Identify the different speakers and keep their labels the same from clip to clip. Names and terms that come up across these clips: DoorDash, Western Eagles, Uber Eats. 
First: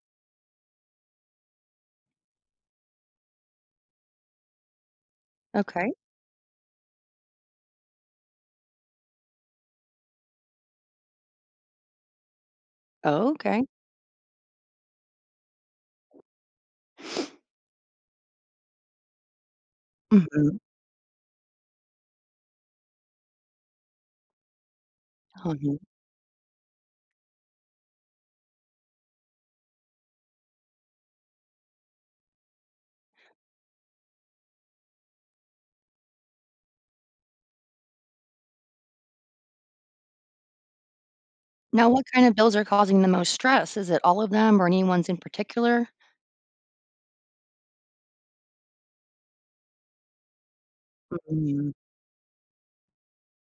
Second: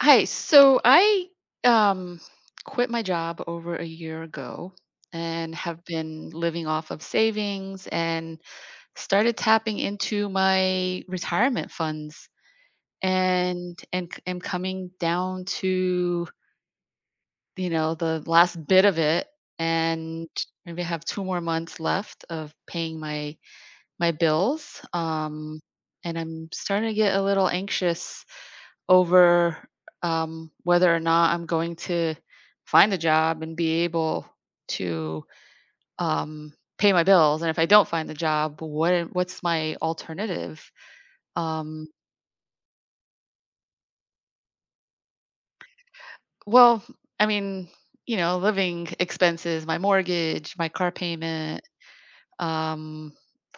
Speaker 1: Hi. So I um, quit my job over a year ago and have
Speaker 2: Okay.
Speaker 1: been living off of savings and started tapping into my retirement funds
Speaker 2: Oh, okay.
Speaker 1: and am coming down to you know the last bit of it, and
Speaker 2: Mhm.
Speaker 1: maybe I have two more months left of paying my bills,
Speaker 2: Mhm.
Speaker 1: and I'm starting to get a little anxious over, whether or not I'm going to find a job and be able to, pay my bills. And if I don't find the job, what's my alternative? Um,
Speaker 2: Now, what kind of bills are causing the most stress? Is it all of them or any ones in particular?
Speaker 1: well, I mean, you know, living expenses, my mortgage, my car payment.
Speaker 2: Mm.
Speaker 1: Um,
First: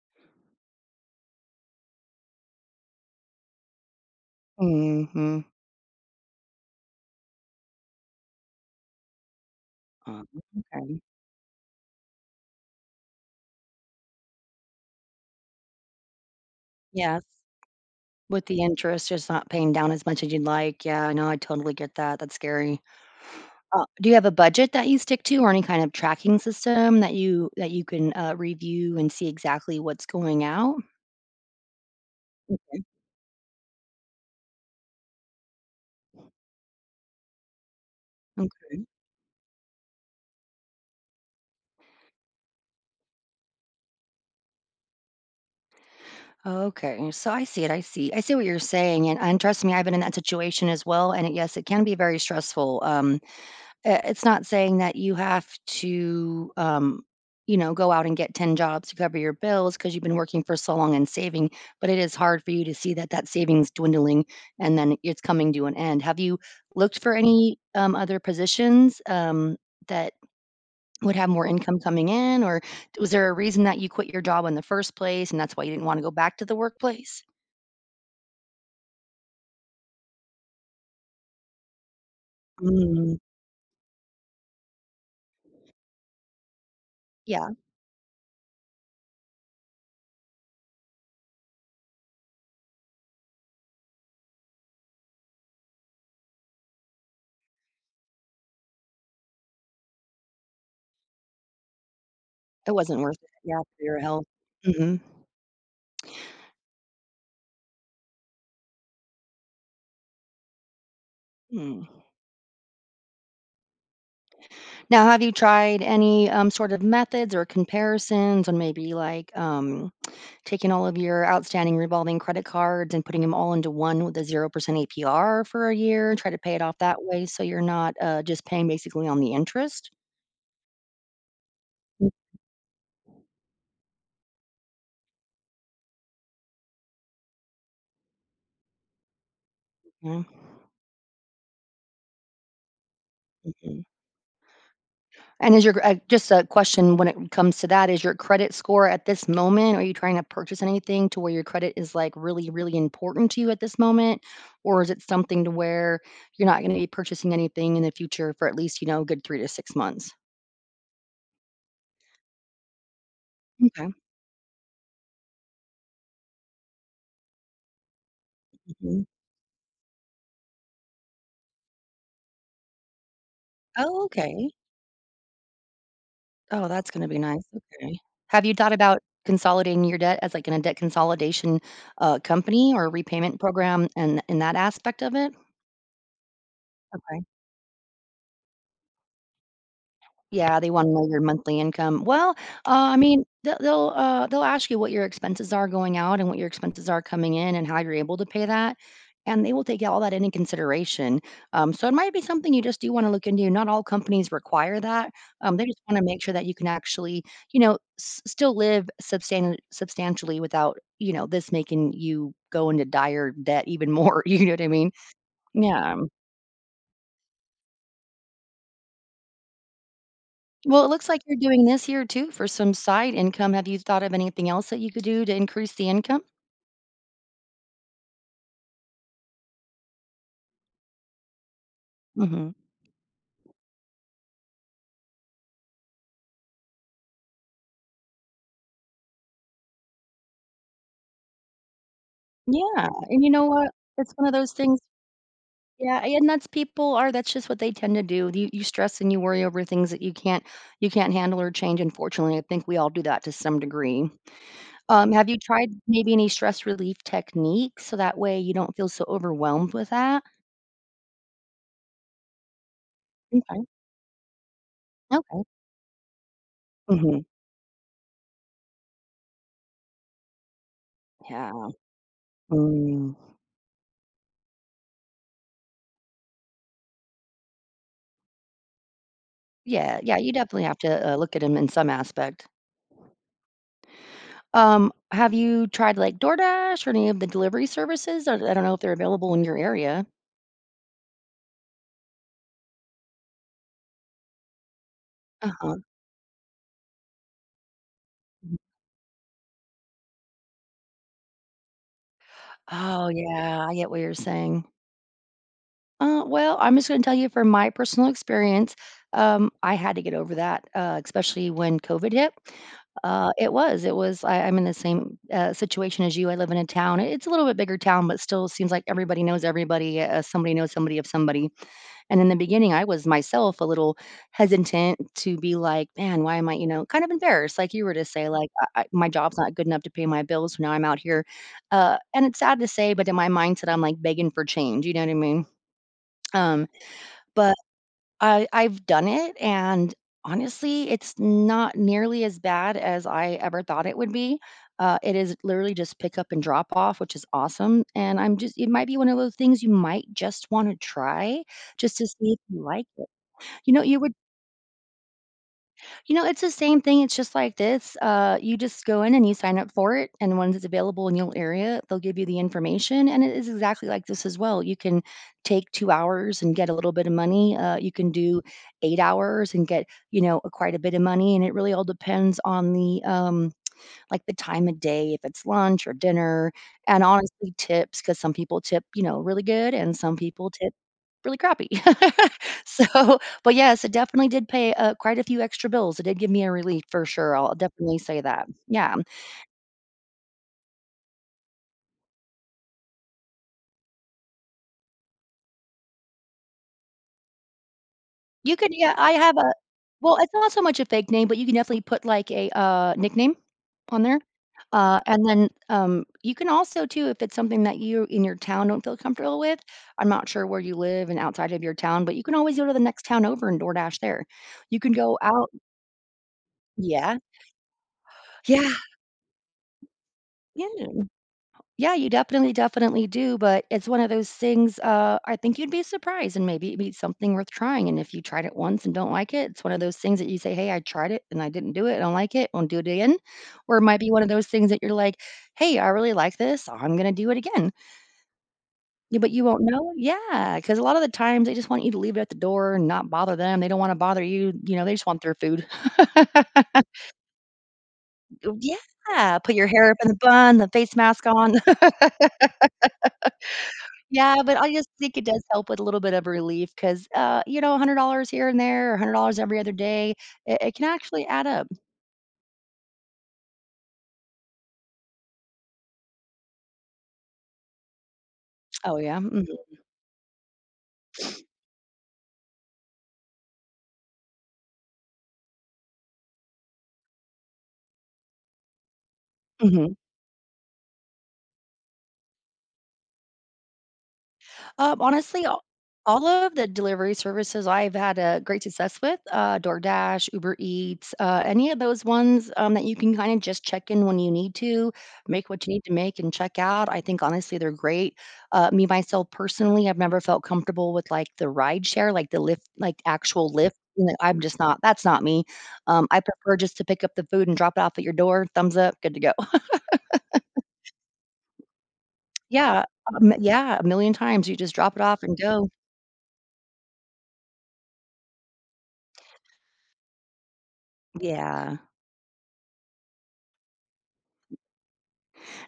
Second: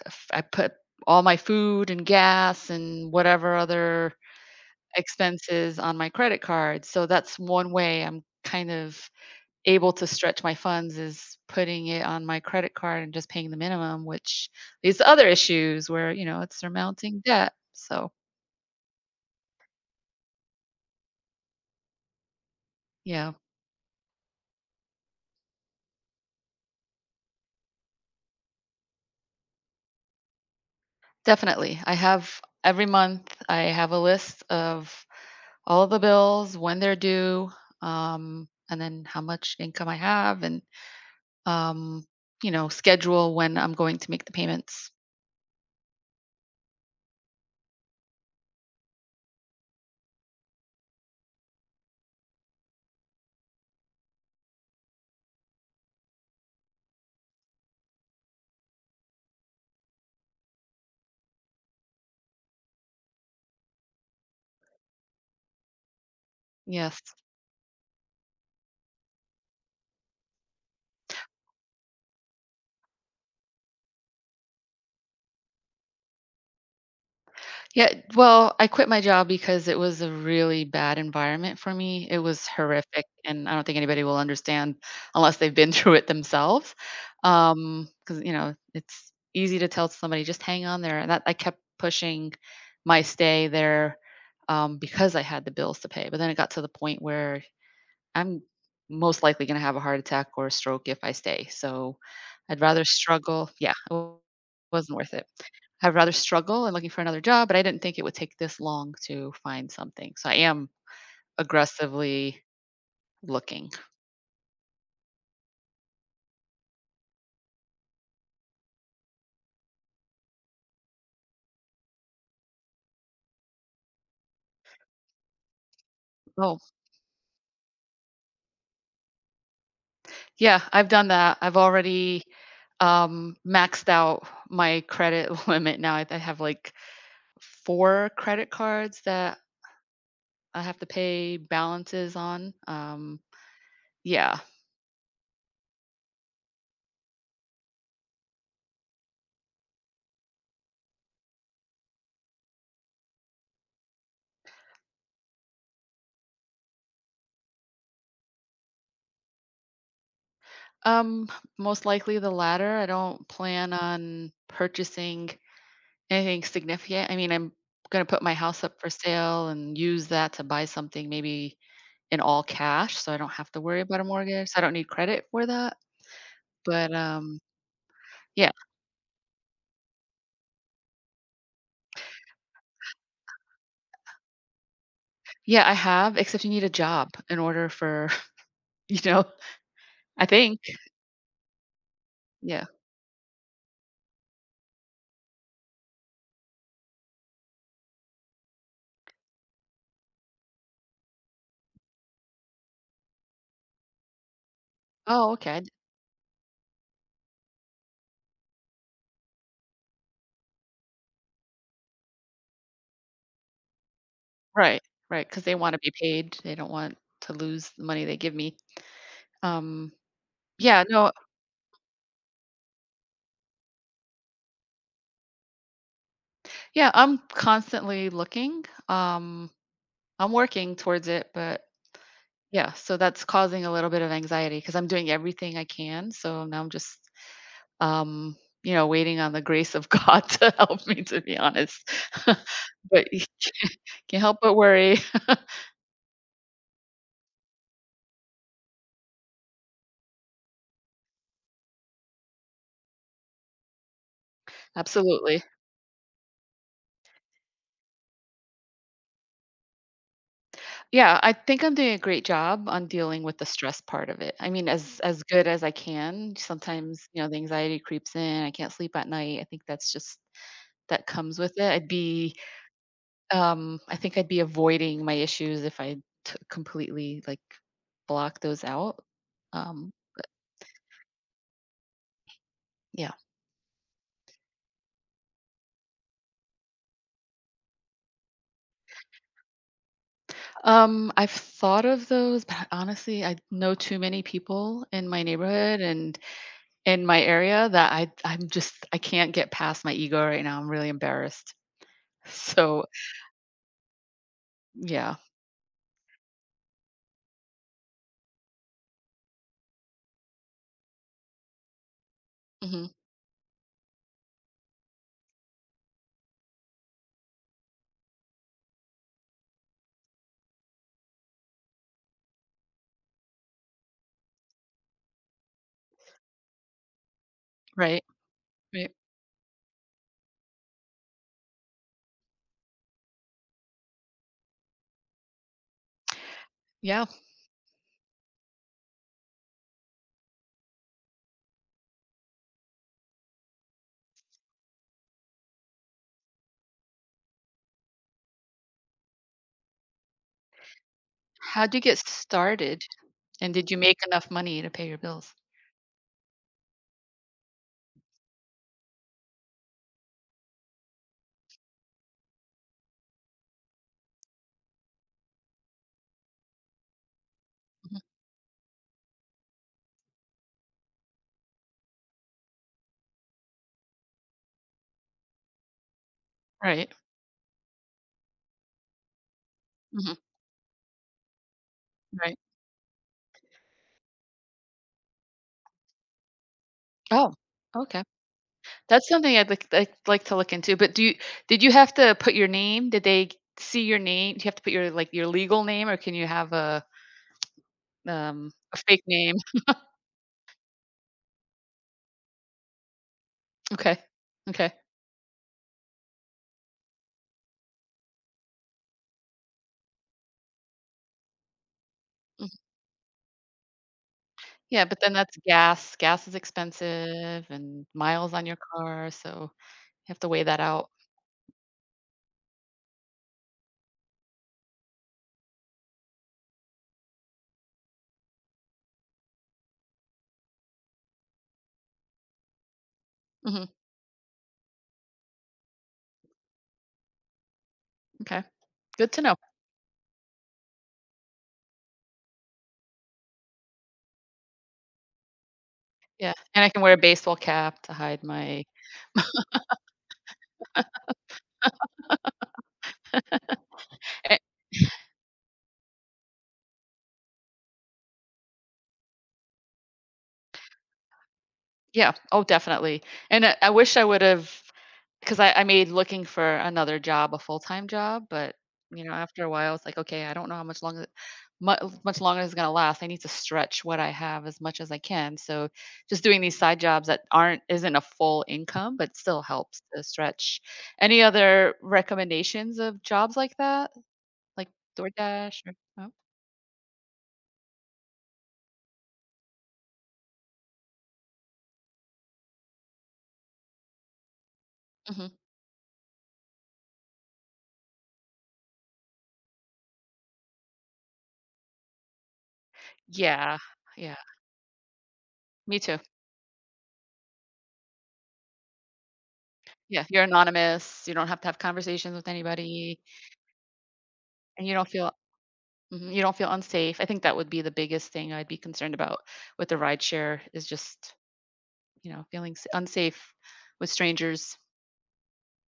Speaker 1: I put all my food and gas and whatever other
Speaker 2: Mhm.
Speaker 1: expenses on my credit card. So that's one way I'm kind of able to
Speaker 2: Oh,
Speaker 1: stretch my funds,
Speaker 2: okay.
Speaker 1: is putting it on my credit card and just paying the minimum, which leads to other issues where, you know, it's surmounting
Speaker 2: Yes.
Speaker 1: debt. So,
Speaker 2: With the interest just not paying down as much as you'd like. Yeah, I know. I totally get that. That's scary.
Speaker 1: yeah,
Speaker 2: Do you have a budget that you stick to or any kind of tracking system that you can, review and see exactly what's going out?
Speaker 1: definitely. I have every month, I have a list of all of the bills, when they're due,
Speaker 2: Okay.
Speaker 1: and then how much income I have, and, um, you know, schedule when I'm going to make the payments.
Speaker 2: Okay, so I see it. I see. I see what you're saying, and trust me, I've been in that situation as well. And it, yes, it can be very stressful. It's not saying that you have to, go out and get ten jobs to cover your bills because you've been working for so long and saving. But it is hard for you to see that savings dwindling, and then it's coming to an end. Have you
Speaker 1: Yes.
Speaker 2: looked for any other positions that would have more income coming in, or was there a reason that you quit your job in the first place, and that's why you didn't want to go back to the workplace?
Speaker 1: Yeah, well, I quit my job because it was a really bad environment for me. It was horrific,
Speaker 2: Mm.
Speaker 1: and I don't think anybody will understand unless they've been through it themselves.
Speaker 2: Yeah,
Speaker 1: Because you know, it's easy to tell somebody, "Just hang on there." And that I kept pushing my stay there, because I had the bills to pay. But then it got to the point where I'm most likely gonna have a heart attack or a stroke if I stay. So I'd
Speaker 2: it
Speaker 1: rather
Speaker 2: wasn't worth it,
Speaker 1: struggle.
Speaker 2: yeah,
Speaker 1: Yeah,
Speaker 2: for your
Speaker 1: it
Speaker 2: health.
Speaker 1: wasn't
Speaker 2: Mhm.
Speaker 1: worth it. I'd rather struggle and looking for another job, but I didn't think it would take this long to find something. So I am
Speaker 2: Mm.
Speaker 1: aggressively looking.
Speaker 2: Now have you tried any, sort of methods or comparisons on maybe, like, taking all of your outstanding revolving credit cards and putting them all into one with a 0% APR for a year, try to pay
Speaker 1: Oh,
Speaker 2: it off that way so you're not, just paying basically on the interest?
Speaker 1: yeah, I've done that. I've already maxed out my credit limit now. I have like four credit cards that
Speaker 2: Yeah.
Speaker 1: I have to pay balances on.
Speaker 2: Mhm.
Speaker 1: Yeah.
Speaker 2: And is your just a question when it comes to that, is your credit score at this moment, are you trying to purchase anything to where your credit is, like, really, really important to you at this moment? Or is it something to where you're not gonna be purchasing anything in the future for at least, you know, a good 3 to 6 months?
Speaker 1: Um most likely the latter. I don't plan
Speaker 2: Okay.
Speaker 1: on purchasing anything significant. I mean, I'm gonna put my house up for
Speaker 2: Mhm.
Speaker 1: sale and use that to buy something, maybe in all cash, so I don't have to worry about a
Speaker 2: Oh,
Speaker 1: mortgage,
Speaker 2: okay.
Speaker 1: so I don't need credit for that,
Speaker 2: Oh, that's
Speaker 1: but,
Speaker 2: gonna be nice, okay. Have
Speaker 1: yeah.
Speaker 2: you thought about consolidating your debt as, like, in a debt consolidation, company or repayment program and in that aspect of it?
Speaker 1: Yeah, I have, except you need a job
Speaker 2: Okay.
Speaker 1: in order for you know, I
Speaker 2: Yeah,
Speaker 1: think.
Speaker 2: they wanna know your monthly income. Well,
Speaker 1: Yeah.
Speaker 2: I mean, they'll ask you what your expenses are going out and what your expenses are coming in and how you're able to pay that, and they will take all that into consideration. So it might be something you just do wanna look into. Not all companies require that.
Speaker 1: Oh, okay.
Speaker 2: They just wanna make sure that you can actually, you know, s still live substantially without, you know, this making you go into dire debt even more, you know what I
Speaker 1: Right,
Speaker 2: mean?
Speaker 1: right, because they wanna be
Speaker 2: Yeah.
Speaker 1: paid, they don't want to lose the money they give me. Um, yeah,
Speaker 2: Well, it looks
Speaker 1: no,
Speaker 2: like you're doing this here too for some side income. Have you thought of anything else that you could do to increase the income?
Speaker 1: yeah, I'm constantly looking, I'm working towards it, but
Speaker 2: Mhm.
Speaker 1: yeah, so that's causing a little bit of anxiety because I'm doing everything I can. So now I'm just, um, you know, waiting on the grace of God to help me, to be honest.
Speaker 2: Yeah,
Speaker 1: But you
Speaker 2: and you know what? It's
Speaker 1: can't
Speaker 2: one of
Speaker 1: help but
Speaker 2: those things
Speaker 1: worry.
Speaker 2: yeah, and that's people are that's just what they tend to do. You stress and you worry over things that you can't handle or change. Unfortunately, I think we all do that to some degree. Have you
Speaker 1: Absolutely.
Speaker 2: tried maybe any stress relief techniques so that way you don't feel so overwhelmed with that?
Speaker 1: Yeah, I think I'm doing a great job on dealing with the
Speaker 2: Okay,
Speaker 1: stress part of it. I mean, as
Speaker 2: okay.
Speaker 1: good as I can. Sometimes, you
Speaker 2: Mhm.
Speaker 1: know, the anxiety creeps in. I can't sleep at night. I think that's just that comes with
Speaker 2: Yeah.
Speaker 1: it. I'd be
Speaker 2: Mm.
Speaker 1: I think I'd be avoiding my issues if I completely like block those out. Um,
Speaker 2: Yeah, yeah, you definitely have to, look at them in some aspect.
Speaker 1: yeah.
Speaker 2: Have you tried, like, DoorDash or any of the delivery services? I don't know if they're available in your area.
Speaker 1: I've thought of those, but honestly, I know too many people in my
Speaker 2: Uh-huh.
Speaker 1: neighborhood and in my area that I'm
Speaker 2: Mhm.
Speaker 1: just I can't get past my ego right now. I'm really embarrassed. So
Speaker 2: Oh, yeah, I get what you're saying.
Speaker 1: yeah.
Speaker 2: Well, I'm just gonna tell you from my personal experience, I had to get over that, especially when COVID hit.
Speaker 1: Hmm.
Speaker 2: It was I'm in the same, situation as you, I live in a town it's a little bit bigger town, but still seems like everybody knows everybody, somebody knows somebody of somebody. And in the beginning, I was myself a little hesitant to be like, "Man, why am I," you know, kind of embarrassed, like you were
Speaker 1: Right.
Speaker 2: to say, like, I
Speaker 1: Right.
Speaker 2: "My job's not good enough to pay my bills, so now I'm out here." And it's sad to say, but in my mindset, I'm, like, begging for change, you know what I mean? Um,
Speaker 1: Yeah.
Speaker 2: but I've done it, and honestly, it's not nearly as bad as I ever thought it would be. It is literally just pick up and drop off, which is awesome, and I'm just it might be one of those things you might just wanna try
Speaker 1: How'd you
Speaker 2: just
Speaker 1: get
Speaker 2: to see if you
Speaker 1: started?
Speaker 2: like
Speaker 1: And did
Speaker 2: you
Speaker 1: you
Speaker 2: know,
Speaker 1: make
Speaker 2: you would
Speaker 1: enough money to pay your bills?
Speaker 2: you know, it's the same thing, it's just like this, you just go in and you sign up for it, and once it's available in your area, they'll give you the information, and it is exactly like this as well, you can take 2 hours and get a little bit of money, you
Speaker 1: Mhm.
Speaker 2: can do 8 hours and get, you know, a quite a bit of money, and it really all depends on the, like the time of day, if it's lunch or dinner,
Speaker 1: Right.
Speaker 2: and honestly, tips because some people tip, you know, really good and some
Speaker 1: Hmm.
Speaker 2: people tip really crappy.
Speaker 1: Right.
Speaker 2: So, but yes, it definitely did pay, quite a few extra bills. It did give me a relief for
Speaker 1: Oh.
Speaker 2: sure. I'll definitely
Speaker 1: Okay.
Speaker 2: say that. Yeah.
Speaker 1: That's something I'd like to look into, but do you did you have to put your name? Did they see your name? Do you have to put your, like, your legal name, or can you have
Speaker 2: You could
Speaker 1: a
Speaker 2: yeah,
Speaker 1: fake
Speaker 2: I
Speaker 1: name?
Speaker 2: have a well, it's not so much a fake name, but you can definitely put, like, a nickname
Speaker 1: Okay.
Speaker 2: on there,
Speaker 1: Okay.
Speaker 2: and then, you can also too, if it's something that you in your town don't feel comfortable with, I'm not sure where you live and outside of your town, but you can
Speaker 1: Mhm.
Speaker 2: always go to the next town over and DoorDash there. You
Speaker 1: Yeah,
Speaker 2: can
Speaker 1: but then
Speaker 2: go
Speaker 1: that's
Speaker 2: out
Speaker 1: gas. Gas is
Speaker 2: Yeah.
Speaker 1: expensive and miles on your
Speaker 2: Yeah.
Speaker 1: car, so you have to weigh that
Speaker 2: Yeah.
Speaker 1: out.
Speaker 2: Yeah, you definitely, definitely do, but it's one of those things, I think you'd be surprised and maybe it'd be something worth trying, and if you tried it once and don't like it, it's one of those things that you say, "Hey, I tried it and I didn't do it, I don't like it, won't do it again."
Speaker 1: Mhm,
Speaker 2: Or it might be one of those things that you're like, "Hey, I really like this, I'm gonna do it again."
Speaker 1: okay. Good
Speaker 2: Yeah,
Speaker 1: to
Speaker 2: but
Speaker 1: know.
Speaker 2: you won't know yeah, because a lot of the times they just want you to leave it at the door and not bother them, they don't wanna bother you, you know, they just want their food.
Speaker 1: Yeah, and I can wear a baseball cap to hide my
Speaker 2: yeah, put your hair up in a bun, the face mask on. Yeah, but I just think it does help with a little bit of relief 'cause, you know, $100 here and there, a $100 every other day, it can actually add up.
Speaker 1: yeah. Oh, definitely. And I wish I would have, because I made looking for another job a full time job, but
Speaker 2: Oh,
Speaker 1: you know,
Speaker 2: yeah,
Speaker 1: after
Speaker 2: mhm,
Speaker 1: a while, it's like, okay, I don't know how much longer, much longer it's gonna last. I need to stretch what I have as much as I can. So, just doing these side jobs that aren't isn't a full income, but still helps
Speaker 2: mhm.
Speaker 1: to stretch. Any other recommendations of jobs like that, like
Speaker 2: Honestly,
Speaker 1: DoorDash? Or, oh,
Speaker 2: all of the delivery services I've had a great success with, DoorDash, Uber Eats, any of those ones that you can kind of just check in when you need to,
Speaker 1: hmm.
Speaker 2: make what you need to make and check out. I think honestly they're great. Me myself personally, I've never felt comfortable with like the ride share, like the lift, like actual
Speaker 1: Yeah.
Speaker 2: lift.
Speaker 1: Yeah.
Speaker 2: I'm just not. That's not me.
Speaker 1: Me too.
Speaker 2: I prefer just to pick up the food and drop it off at your door. Thumbs up, good to go.
Speaker 1: Yeah. You're anonymous. You don't have to have conversations with
Speaker 2: Yeah,
Speaker 1: anybody.
Speaker 2: yeah, a million times. You
Speaker 1: And you
Speaker 2: just
Speaker 1: don't
Speaker 2: drop it
Speaker 1: feel
Speaker 2: off and go.
Speaker 1: mhm, you don't feel unsafe. I think that would be the biggest thing I'd be concerned about with the rideshare is just,
Speaker 2: Yeah.
Speaker 1: you know, feeling unsafe with strangers.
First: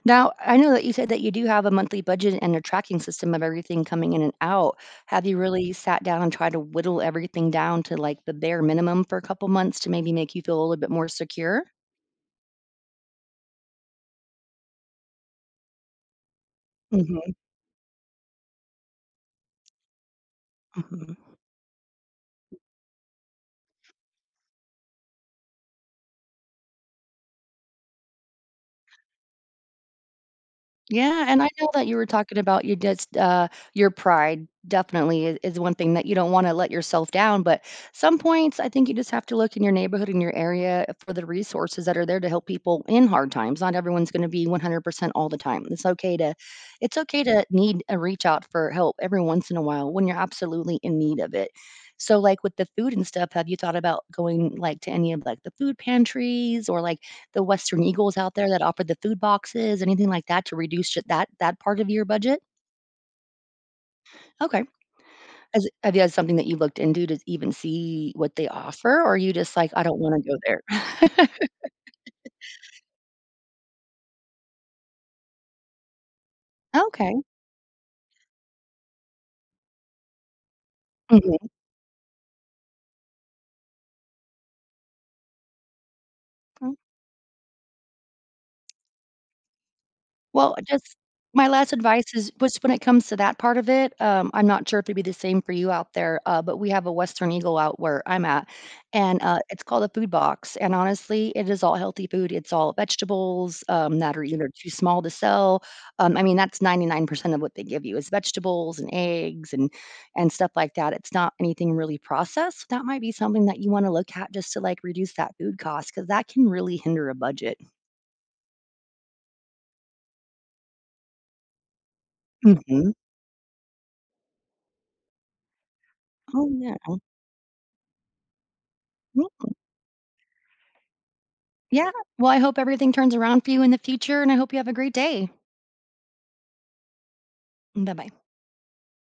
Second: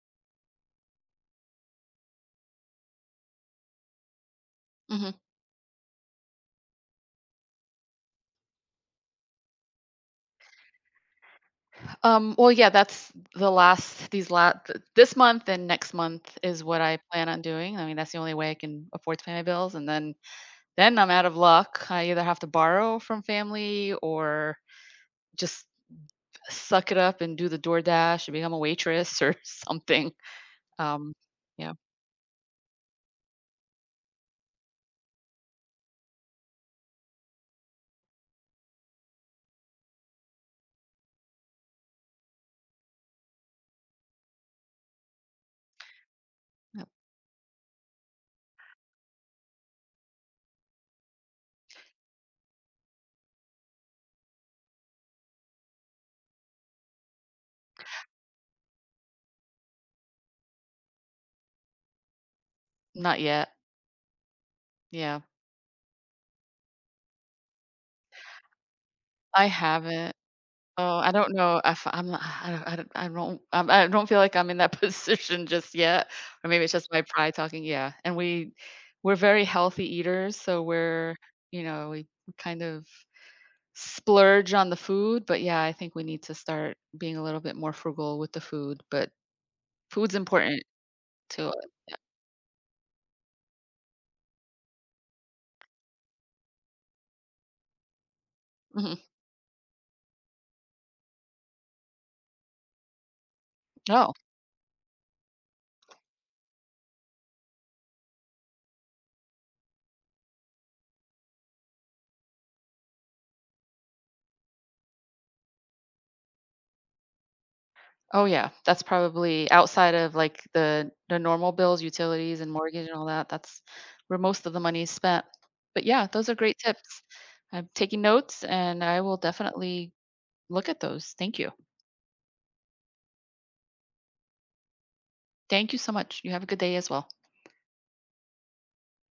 Speaker 2: Now, I know that you said that you do have a monthly budget and a tracking system of everything coming in and out.
Speaker 1: Mhm.
Speaker 2: Have you really sat down and tried to whittle everything down to like the bare minimum for a couple months to maybe make you feel a little bit more secure?
Speaker 1: Well, yeah, that's the last, these last this month and next month is what I plan
Speaker 2: Mhm.
Speaker 1: on doing. I mean, that's the only way I can afford to pay my bills, and then I'm
Speaker 2: Mhm.
Speaker 1: out of luck. I either have to borrow from family or just suck it up and do the DoorDash and become a waitress or something. Um,
Speaker 2: Yeah, and I know
Speaker 1: yeah,
Speaker 2: that you were talking about your just, your pride definitely is one thing that you don't wanna let yourself down, but some points, I think you just have to look in your neighborhood, in your area for the resources that are there to help people in hard times. Not everyone's gonna be 100% all the time.
Speaker 1: yeah,
Speaker 2: It's okay to need a reach out for help every once in a while when you're absolutely in need of it. So, like, with the food and stuff, have you thought about going, like, to any of, like, the food pantries or, like, the Western Eagles out there that offered the food boxes, anything like that to reduce ju that part of your budget?
Speaker 1: not yet.
Speaker 2: Okay.
Speaker 1: Yeah.
Speaker 2: Has have you had something that you looked into to even see what they offer, or are you
Speaker 1: I
Speaker 2: just like, "I don't
Speaker 1: haven't.
Speaker 2: wanna go there?"
Speaker 1: Oh, I don't know if I'm I don't I don't I don't I'm I don't feel like I'm in that position just yet, or maybe it's just my
Speaker 2: Okay.
Speaker 1: pride talking, yeah, and we're very healthy eaters, so we're
Speaker 2: Mhm.
Speaker 1: you know, we kind of splurge on the food, but yeah, I think we need to start being a little bit more frugal with the food, but food's
Speaker 2: Well,
Speaker 1: important
Speaker 2: just
Speaker 1: to
Speaker 2: my last
Speaker 1: it.
Speaker 2: advice is just when it comes to that part of it, I'm not sure if it'd be the same for you out there, but we have a Western Eagle out where I'm at,
Speaker 1: Mhm.
Speaker 2: and, it's called a food box, and honestly, it is all healthy food, it's all vegetables,
Speaker 1: Oh.
Speaker 2: that are either too small to sell, I mean, that's 99% of what they give you is vegetables and eggs and stuff like that, it's not anything really processed, so that might be something that you wanna look at just to, like, reduce that food cost because that can really hinder a budget.
Speaker 1: Oh yeah, that's probably outside of like the normal bills, utilities and mortgage
Speaker 2: Mhm.
Speaker 1: and all that. That's where most of the money is spent. But yeah, those are
Speaker 2: Oh,
Speaker 1: great
Speaker 2: yeah.
Speaker 1: tips. I'm taking notes and I will definitely look at those. Thank you.
Speaker 2: Yeah. Well, I hope everything turns around for you in the future and I hope you have a great day.
Speaker 1: Thank you so much. You have a good day as well.
Speaker 2: Bye bye.